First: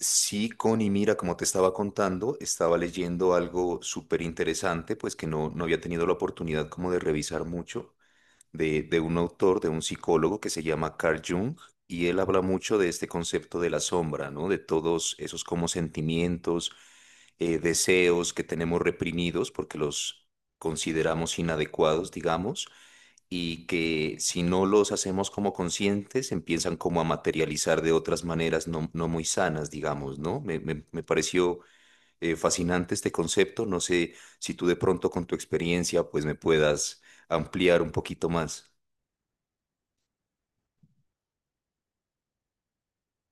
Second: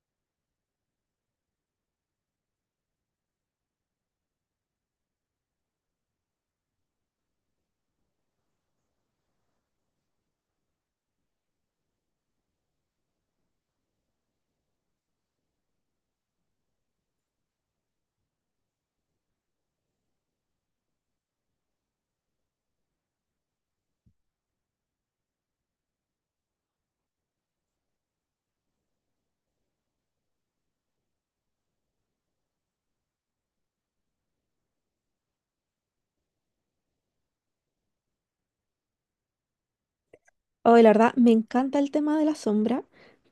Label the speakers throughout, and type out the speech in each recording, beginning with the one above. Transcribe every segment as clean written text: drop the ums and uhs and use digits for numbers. Speaker 1: Sí, Connie, mira, como te estaba contando, estaba leyendo algo súper interesante, pues que no había tenido la oportunidad como de revisar mucho de un autor, de un psicólogo que se llama Carl Jung, y él habla mucho de este concepto de la sombra, ¿no? De todos esos como sentimientos, deseos que tenemos reprimidos porque los consideramos inadecuados, digamos, y que si no los hacemos como conscientes, empiezan como a materializar de otras maneras no muy sanas, digamos, ¿no? Me pareció fascinante este concepto. No sé si tú de pronto con tu experiencia pues me puedas ampliar un poquito más.
Speaker 2: Hoy, la verdad, me encanta el tema de la sombra,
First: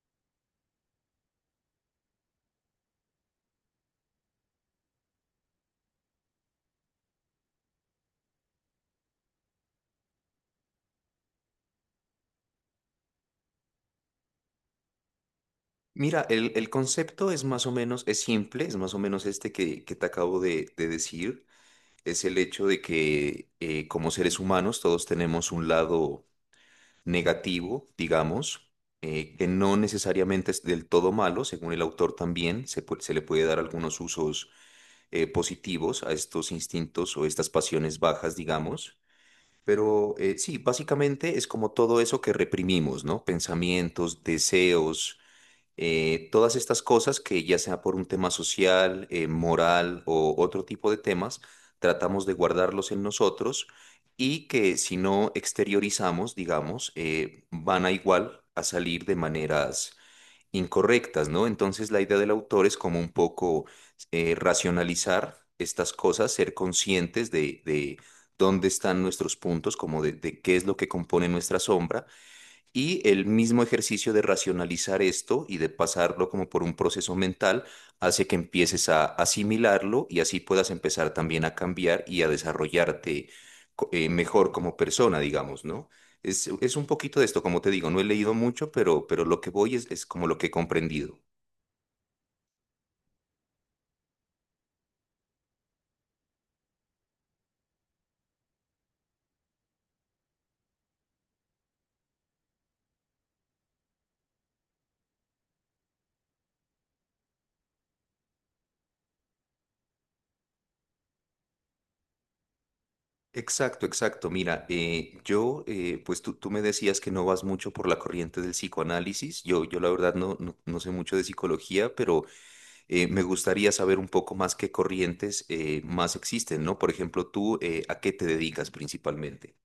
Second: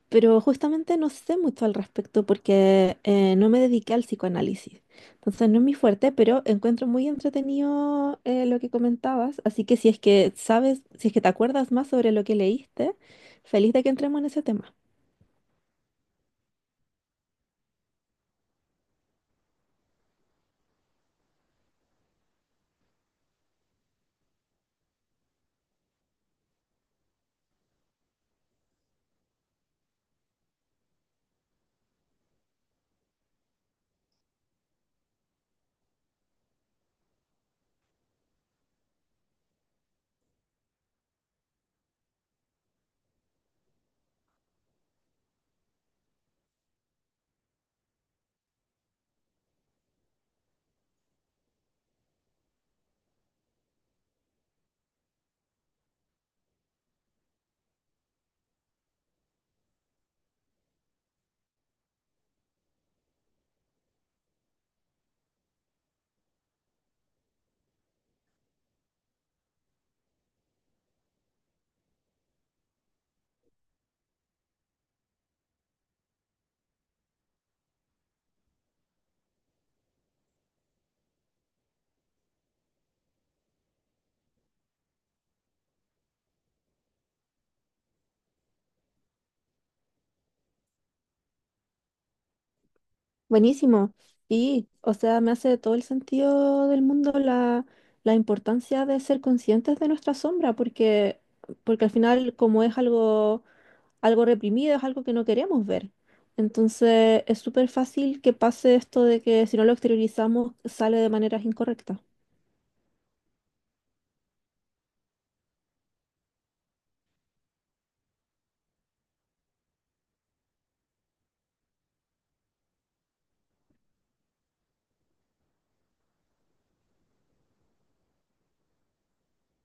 Speaker 2: pero justamente no sé mucho al respecto porque no me dediqué al psicoanálisis. Entonces, no es mi fuerte, pero encuentro muy entretenido lo que comentabas. Así que si es que sabes, si es que te acuerdas más sobre lo que leíste, feliz de que entremos en ese tema.
Speaker 1: Mira, el concepto es más o menos, es simple, es más o menos este que te acabo de decir. Es el hecho de que como seres humanos todos tenemos un lado negativo, digamos, que no necesariamente es del todo malo, según el autor también, se le puede dar algunos usos positivos a estos instintos o estas pasiones bajas, digamos. Pero sí, básicamente es como todo eso que reprimimos, ¿no? Pensamientos, deseos, todas estas cosas que ya sea por un tema social, moral o otro tipo de temas, tratamos de guardarlos en nosotros y que si no exteriorizamos, digamos, van a igual a salir de maneras incorrectas, ¿no? Entonces la idea del autor es como un poco racionalizar estas cosas, ser conscientes de dónde están nuestros puntos, como de qué es lo que compone nuestra sombra y el mismo ejercicio de racionalizar esto y de pasarlo como por un proceso mental hace que empieces a asimilarlo y así puedas empezar también a cambiar y a desarrollarte mejor como persona, digamos, ¿no? Es un poquito de esto, como te digo, no he leído mucho, pero lo que voy es como lo que he comprendido.
Speaker 2: Buenísimo. Y, o sea, me hace todo el sentido del mundo la importancia de ser conscientes de nuestra sombra, porque al final, como es algo reprimido, es algo que no queremos ver. Entonces es súper fácil que pase esto de que si no lo exteriorizamos sale de maneras incorrectas.
Speaker 1: Exacto, exacto. Mira, pues tú me decías que no vas mucho por la corriente del psicoanálisis. Yo la verdad no sé mucho de psicología, pero me gustaría saber un poco más qué corrientes más existen, ¿no? Por ejemplo, tú, ¿a qué te dedicas principalmente?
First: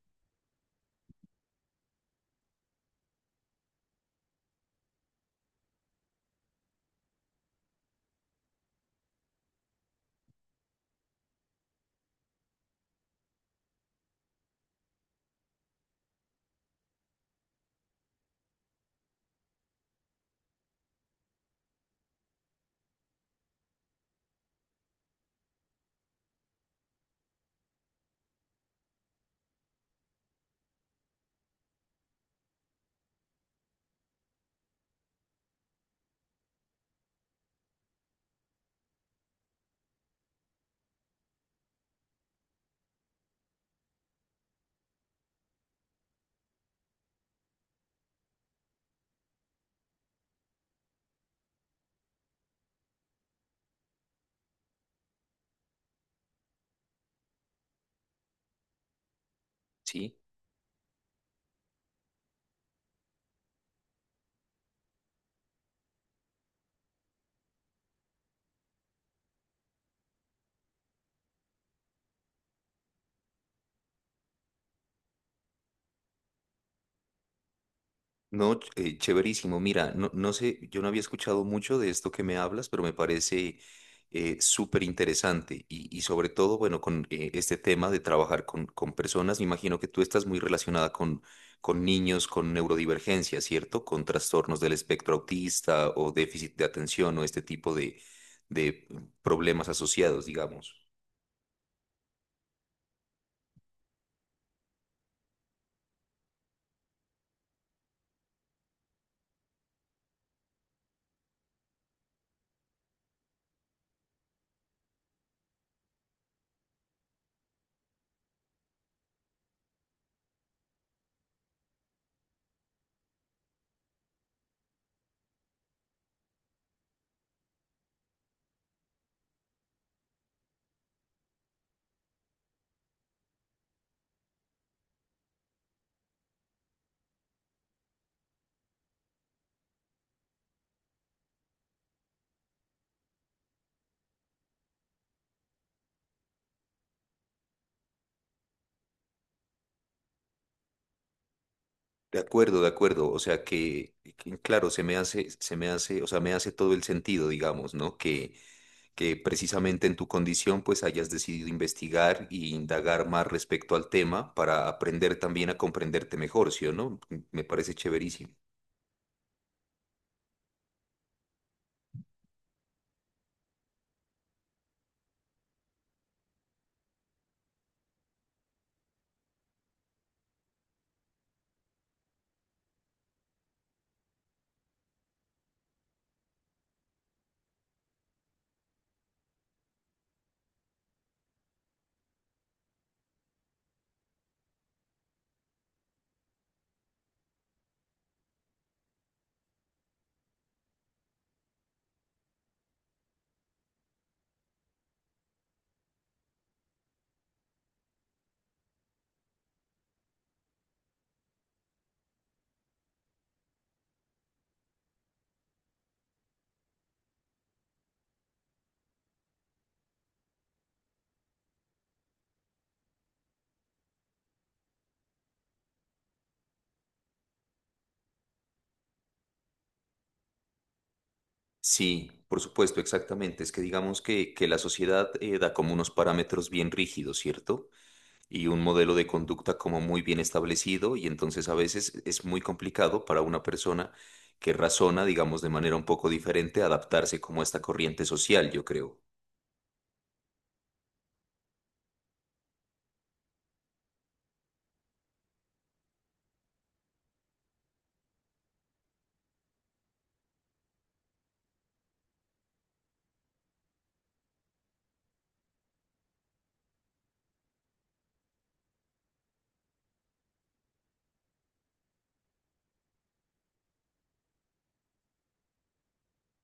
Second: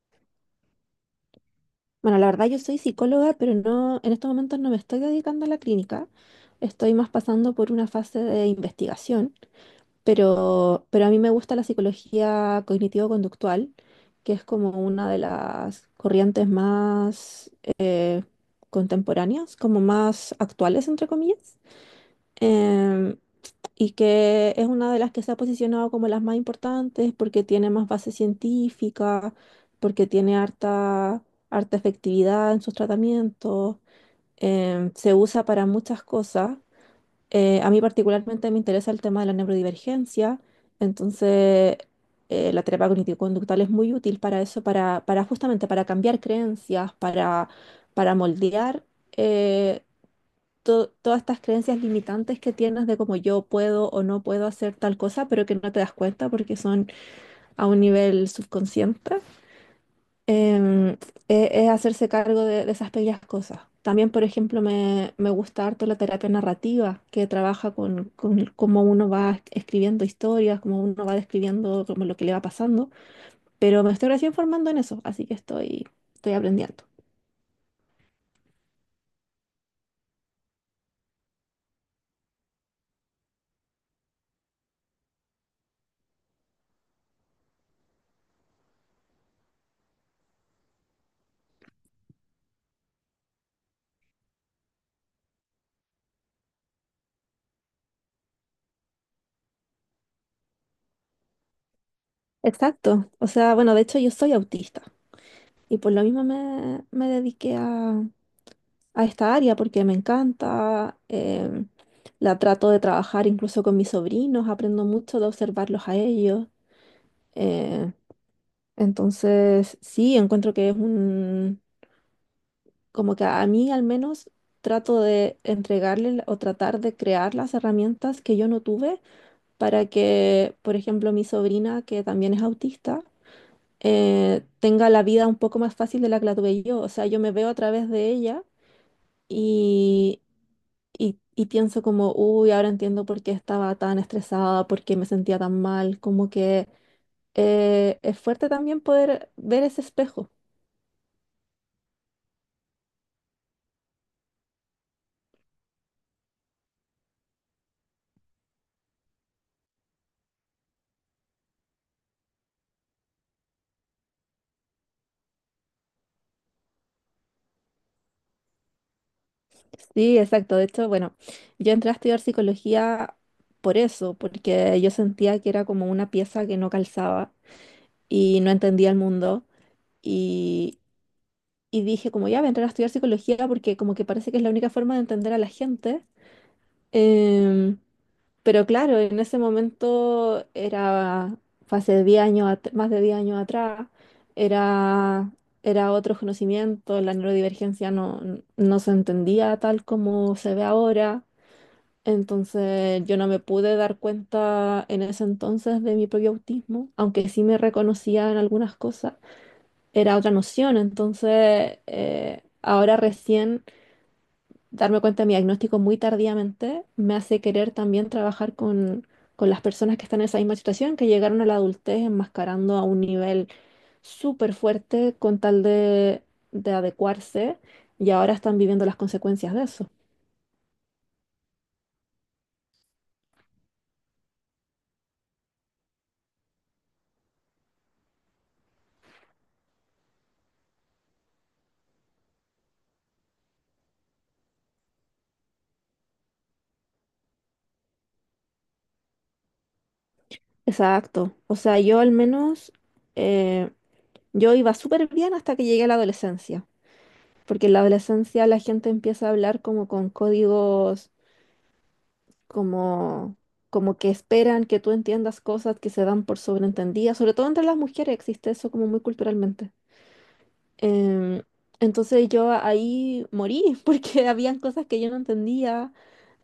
Speaker 2: Bueno, la verdad yo soy psicóloga, pero no, en estos momentos no me estoy dedicando a la clínica, estoy más pasando por una fase de investigación, pero a mí me gusta la psicología cognitivo-conductual, que es como una de las corrientes más eh, contemporáneas, como más actuales, entre comillas. Em, y que es una de las que se ha posicionado como las más importantes porque tiene más base científica, porque tiene harta efectividad en sus tratamientos, se usa para muchas cosas. A mí particularmente me interesa el tema de la neurodivergencia, entonces la terapia cognitivo-conductual es muy útil para eso, para justamente para cambiar para moldear. eh, Todas estas creencias limitantes que tienes de cómo yo puedo o no puedo hacer tal cosa, pero que no te das cuenta porque son a un nivel subconsciente.
Speaker 1: ¿Sí?
Speaker 2: em, es hacerse cargo de esas pequeñas cosas. También, por ejemplo, me gusta harto la terapia narrativa, que trabaja con cómo uno va escribiendo historias, cómo uno va describiendo como lo que le va pasando, pero me estoy recién formando en eso, así que estoy aprendiendo.
Speaker 1: No, chéverísimo. Mira, no sé, yo no había escuchado mucho de esto que me hablas, pero me parece súper interesante y sobre todo, bueno, con este tema de trabajar con personas, me imagino que tú estás muy relacionada con niños con neurodivergencia, ¿cierto? Con trastornos del espectro autista o déficit de atención o este tipo de problemas asociados, digamos.
Speaker 2: Exacto. O sea, bueno, de hecho yo soy autista. Y por lo mismo me dediqué a esta área porque me encanta, la trato de trabajar incluso con mis sobrinos, aprendo mucho de observarlos a ellos. eh, entonces, sí, encuentro que es un, como que a mí al menos trato de entregarle la- o tratar de crear las herramientas que yo no tuve para que, por ejemplo, mi sobrina, que también es autista, tenga la vida un poco más fácil de la que la tuve yo. O sea, yo me veo a través de ella. Y, y pienso como, uy, ahora entiendo por qué estaba tan estresada, por qué me sentía tan mal, como que es fuerte también poder ver ese espejo.
Speaker 1: De acuerdo, de acuerdo. O sea claro, se me hace, o sea, me hace todo el sentido, digamos, ¿no? Que precisamente en tu condición, pues hayas decidido investigar y indagar más respecto al tema para aprender también a comprenderte mejor, ¿sí o no? Me parece chéverísimo.
Speaker 2: Sí, exacto. De hecho, bueno, yo entré a estudiar psicología por eso, porque yo sentía que era como una pieza que no calzaba y no entendía el mundo. Y, y dije como, ya voy a entrar a estudiar psicología porque como que parece que es la única forma de entender a la gente. em, Pero claro, en ese momento era, fue hace 10 años, más de 10 años atrás, era, era otro conocimiento, la neurodivergencia no, no se entendía tal como se ve ahora, entonces yo no me pude dar cuenta en ese entonces de mi propio autismo, aunque sí me reconocía en algunas cosas, era otra noción, entonces ahora recién darme cuenta de mi diagnóstico muy tardíamente me hace querer también trabajar con las personas que están en esa misma situación, que llegaron a la adultez enmascarando a un nivel súper fuerte con tal de adecuarse y ahora están viviendo las consecuencias de eso.
Speaker 1: Sí, por supuesto, exactamente. Es que digamos que la sociedad da como unos parámetros bien rígidos, ¿cierto? Y un modelo de conducta como muy bien establecido y entonces a veces es muy complicado para una persona que razona, digamos, de manera un poco diferente, adaptarse como a esta corriente social, yo creo.
Speaker 2: Exacto. O sea, yo al menos, eh, yo iba súper bien hasta que llegué a la adolescencia, porque en la adolescencia la gente empieza a hablar como con códigos como, como que esperan que tú entiendas cosas que se dan por sobreentendidas, sobre todo entre las mujeres existe eso como muy culturalmente. Em, entonces yo ahí morí porque habían cosas que yo no entendía.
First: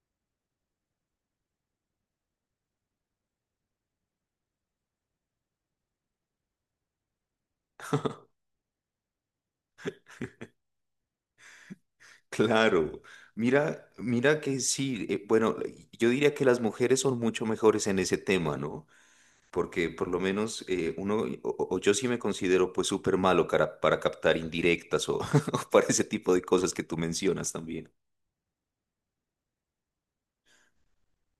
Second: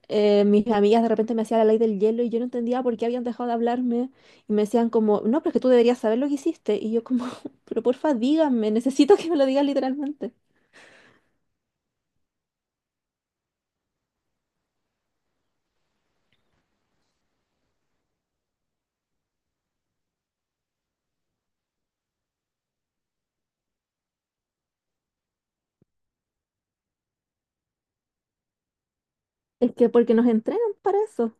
Speaker 2: Mis amigas de repente me hacían la ley del hielo y yo no entendía por qué habían dejado de hablarme y me decían como, no, pero es que tú deberías saber lo que hiciste. Y yo como, pero porfa, díganme, necesito que me lo digas literalmente.
Speaker 1: Claro, mira, mira que sí, bueno, yo diría que las mujeres son mucho mejores en ese tema, ¿no? Porque por lo menos o yo sí me considero pues súper malo para captar indirectas o, o para ese tipo de cosas que tú mencionas también.
Speaker 2: Es que porque nos entrenan para eso,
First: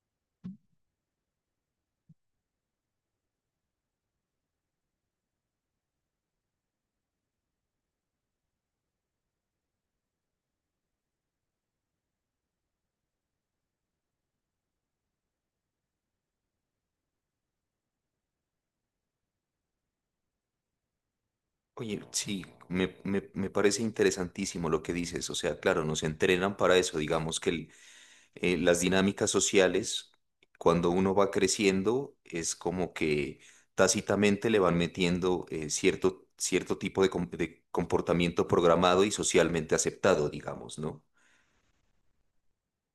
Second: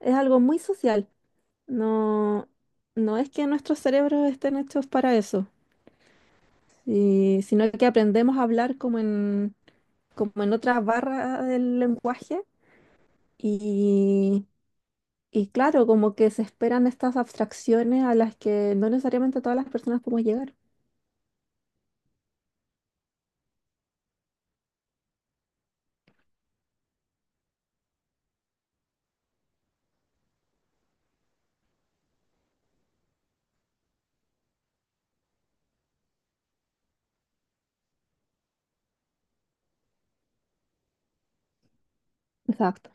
Speaker 2: es algo muy social. No, no es que nuestros cerebros estén hechos para eso, sino que aprendemos a hablar como como en otras barras del lenguaje y, y claro, como que se esperan estas abstracciones a las que no necesariamente todas las personas podemos llegar.
Speaker 1: Oye, sí, me parece interesantísimo lo que dices. O sea, claro, nos entrenan para eso. Digamos las dinámicas sociales, cuando uno va creciendo, es como que tácitamente le van metiendo cierto tipo de, de comportamiento programado y socialmente aceptado, digamos, ¿no?
Speaker 2: Exacto.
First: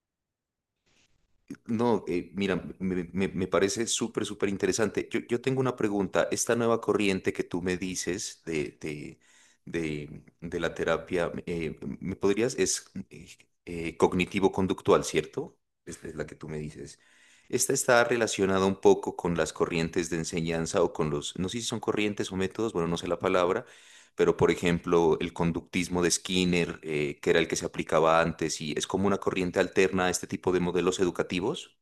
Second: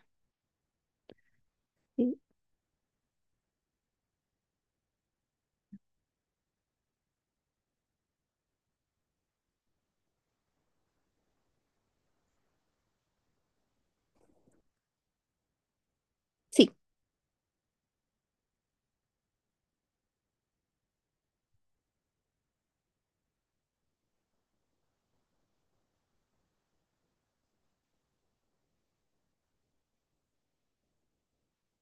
Speaker 1: No,
Speaker 2: Sí.
Speaker 1: mira, me parece súper, súper interesante. Yo tengo una pregunta. Esta nueva corriente que tú me dices de la terapia, ¿me podrías? Es cognitivo-conductual, ¿cierto? Esta es la que tú me
Speaker 2: Sí,
Speaker 1: dices. Esta está relacionada un poco con las corrientes de enseñanza o con los, no sé si son corrientes o métodos, bueno, no sé la palabra, pero por ejemplo, el conductismo de Skinner, que era el que se aplicaba antes, y es como una corriente alterna a este tipo de modelos educativos.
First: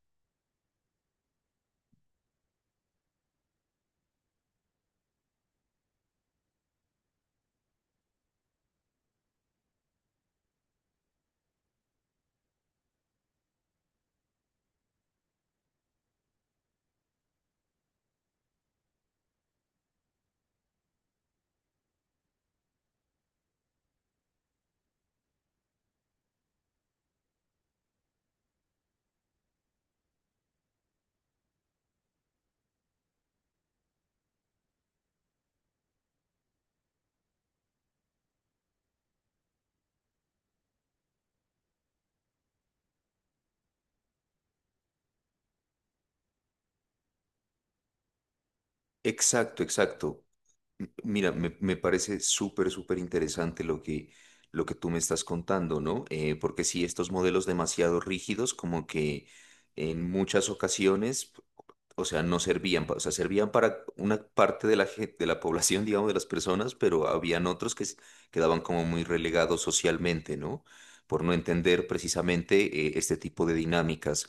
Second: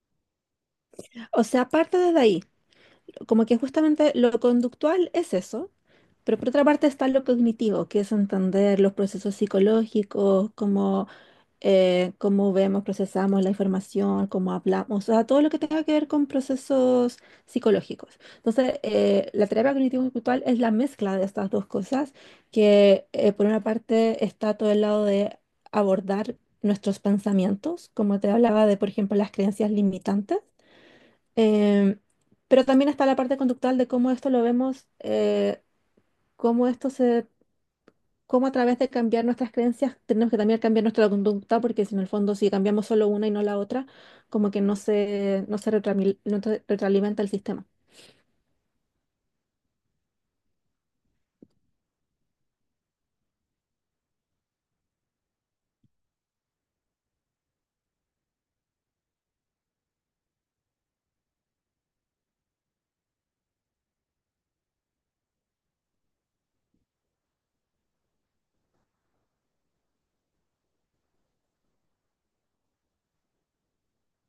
Speaker 2: o sea, aparte desde ahí, como que justamente lo conductual es eso, pero por otra parte está lo cognitivo, que es entender los procesos psicológicos, cómo vemos, procesamos la información, cómo hablamos, o sea, todo lo que tenga que ver con procesos psicológicos. Entonces, la terapia cognitivo-conductual es la mezcla de estas dos cosas, que por una parte está todo el lado de abordar nuestros pensamientos, como te hablaba de, por ejemplo, las creencias limitantes, em, pero también está la parte conductual de cómo esto lo vemos, cómo esto se cómo a través de cambiar nuestras creencias tenemos que también cambiar nuestra conducta, porque si en el fondo si cambiamos solo una y no la otra, como que no se retroalimenta el sistema.
Speaker 1: Exacto, exacto. Mira, me parece súper, súper interesante lo lo que tú me estás contando, ¿no? Porque sí, estos modelos demasiado rígidos, como que en muchas ocasiones, o sea, no servían, o sea, servían para una parte de la, de la población, digamos, de las personas, pero habían otros quedaban como muy relegados socialmente, ¿no? Por no entender precisamente este tipo de dinámicas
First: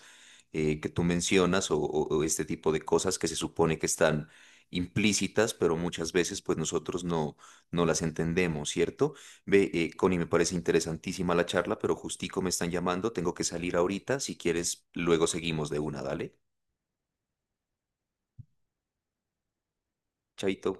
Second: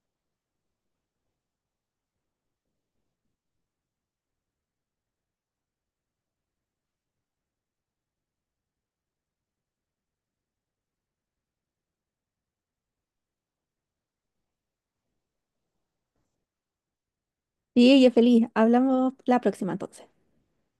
Speaker 1: que tú mencionas o o este tipo de cosas que se supone que están implícitas, pero muchas veces pues nosotros no las entendemos, ¿cierto? Ve, Connie, me parece interesantísima la charla, pero justico me están llamando, tengo que salir ahorita, si quieres, luego seguimos de una, dale,
Speaker 2: Sí, ella es feliz. Hablamos la próxima entonces.
Speaker 1: chaito.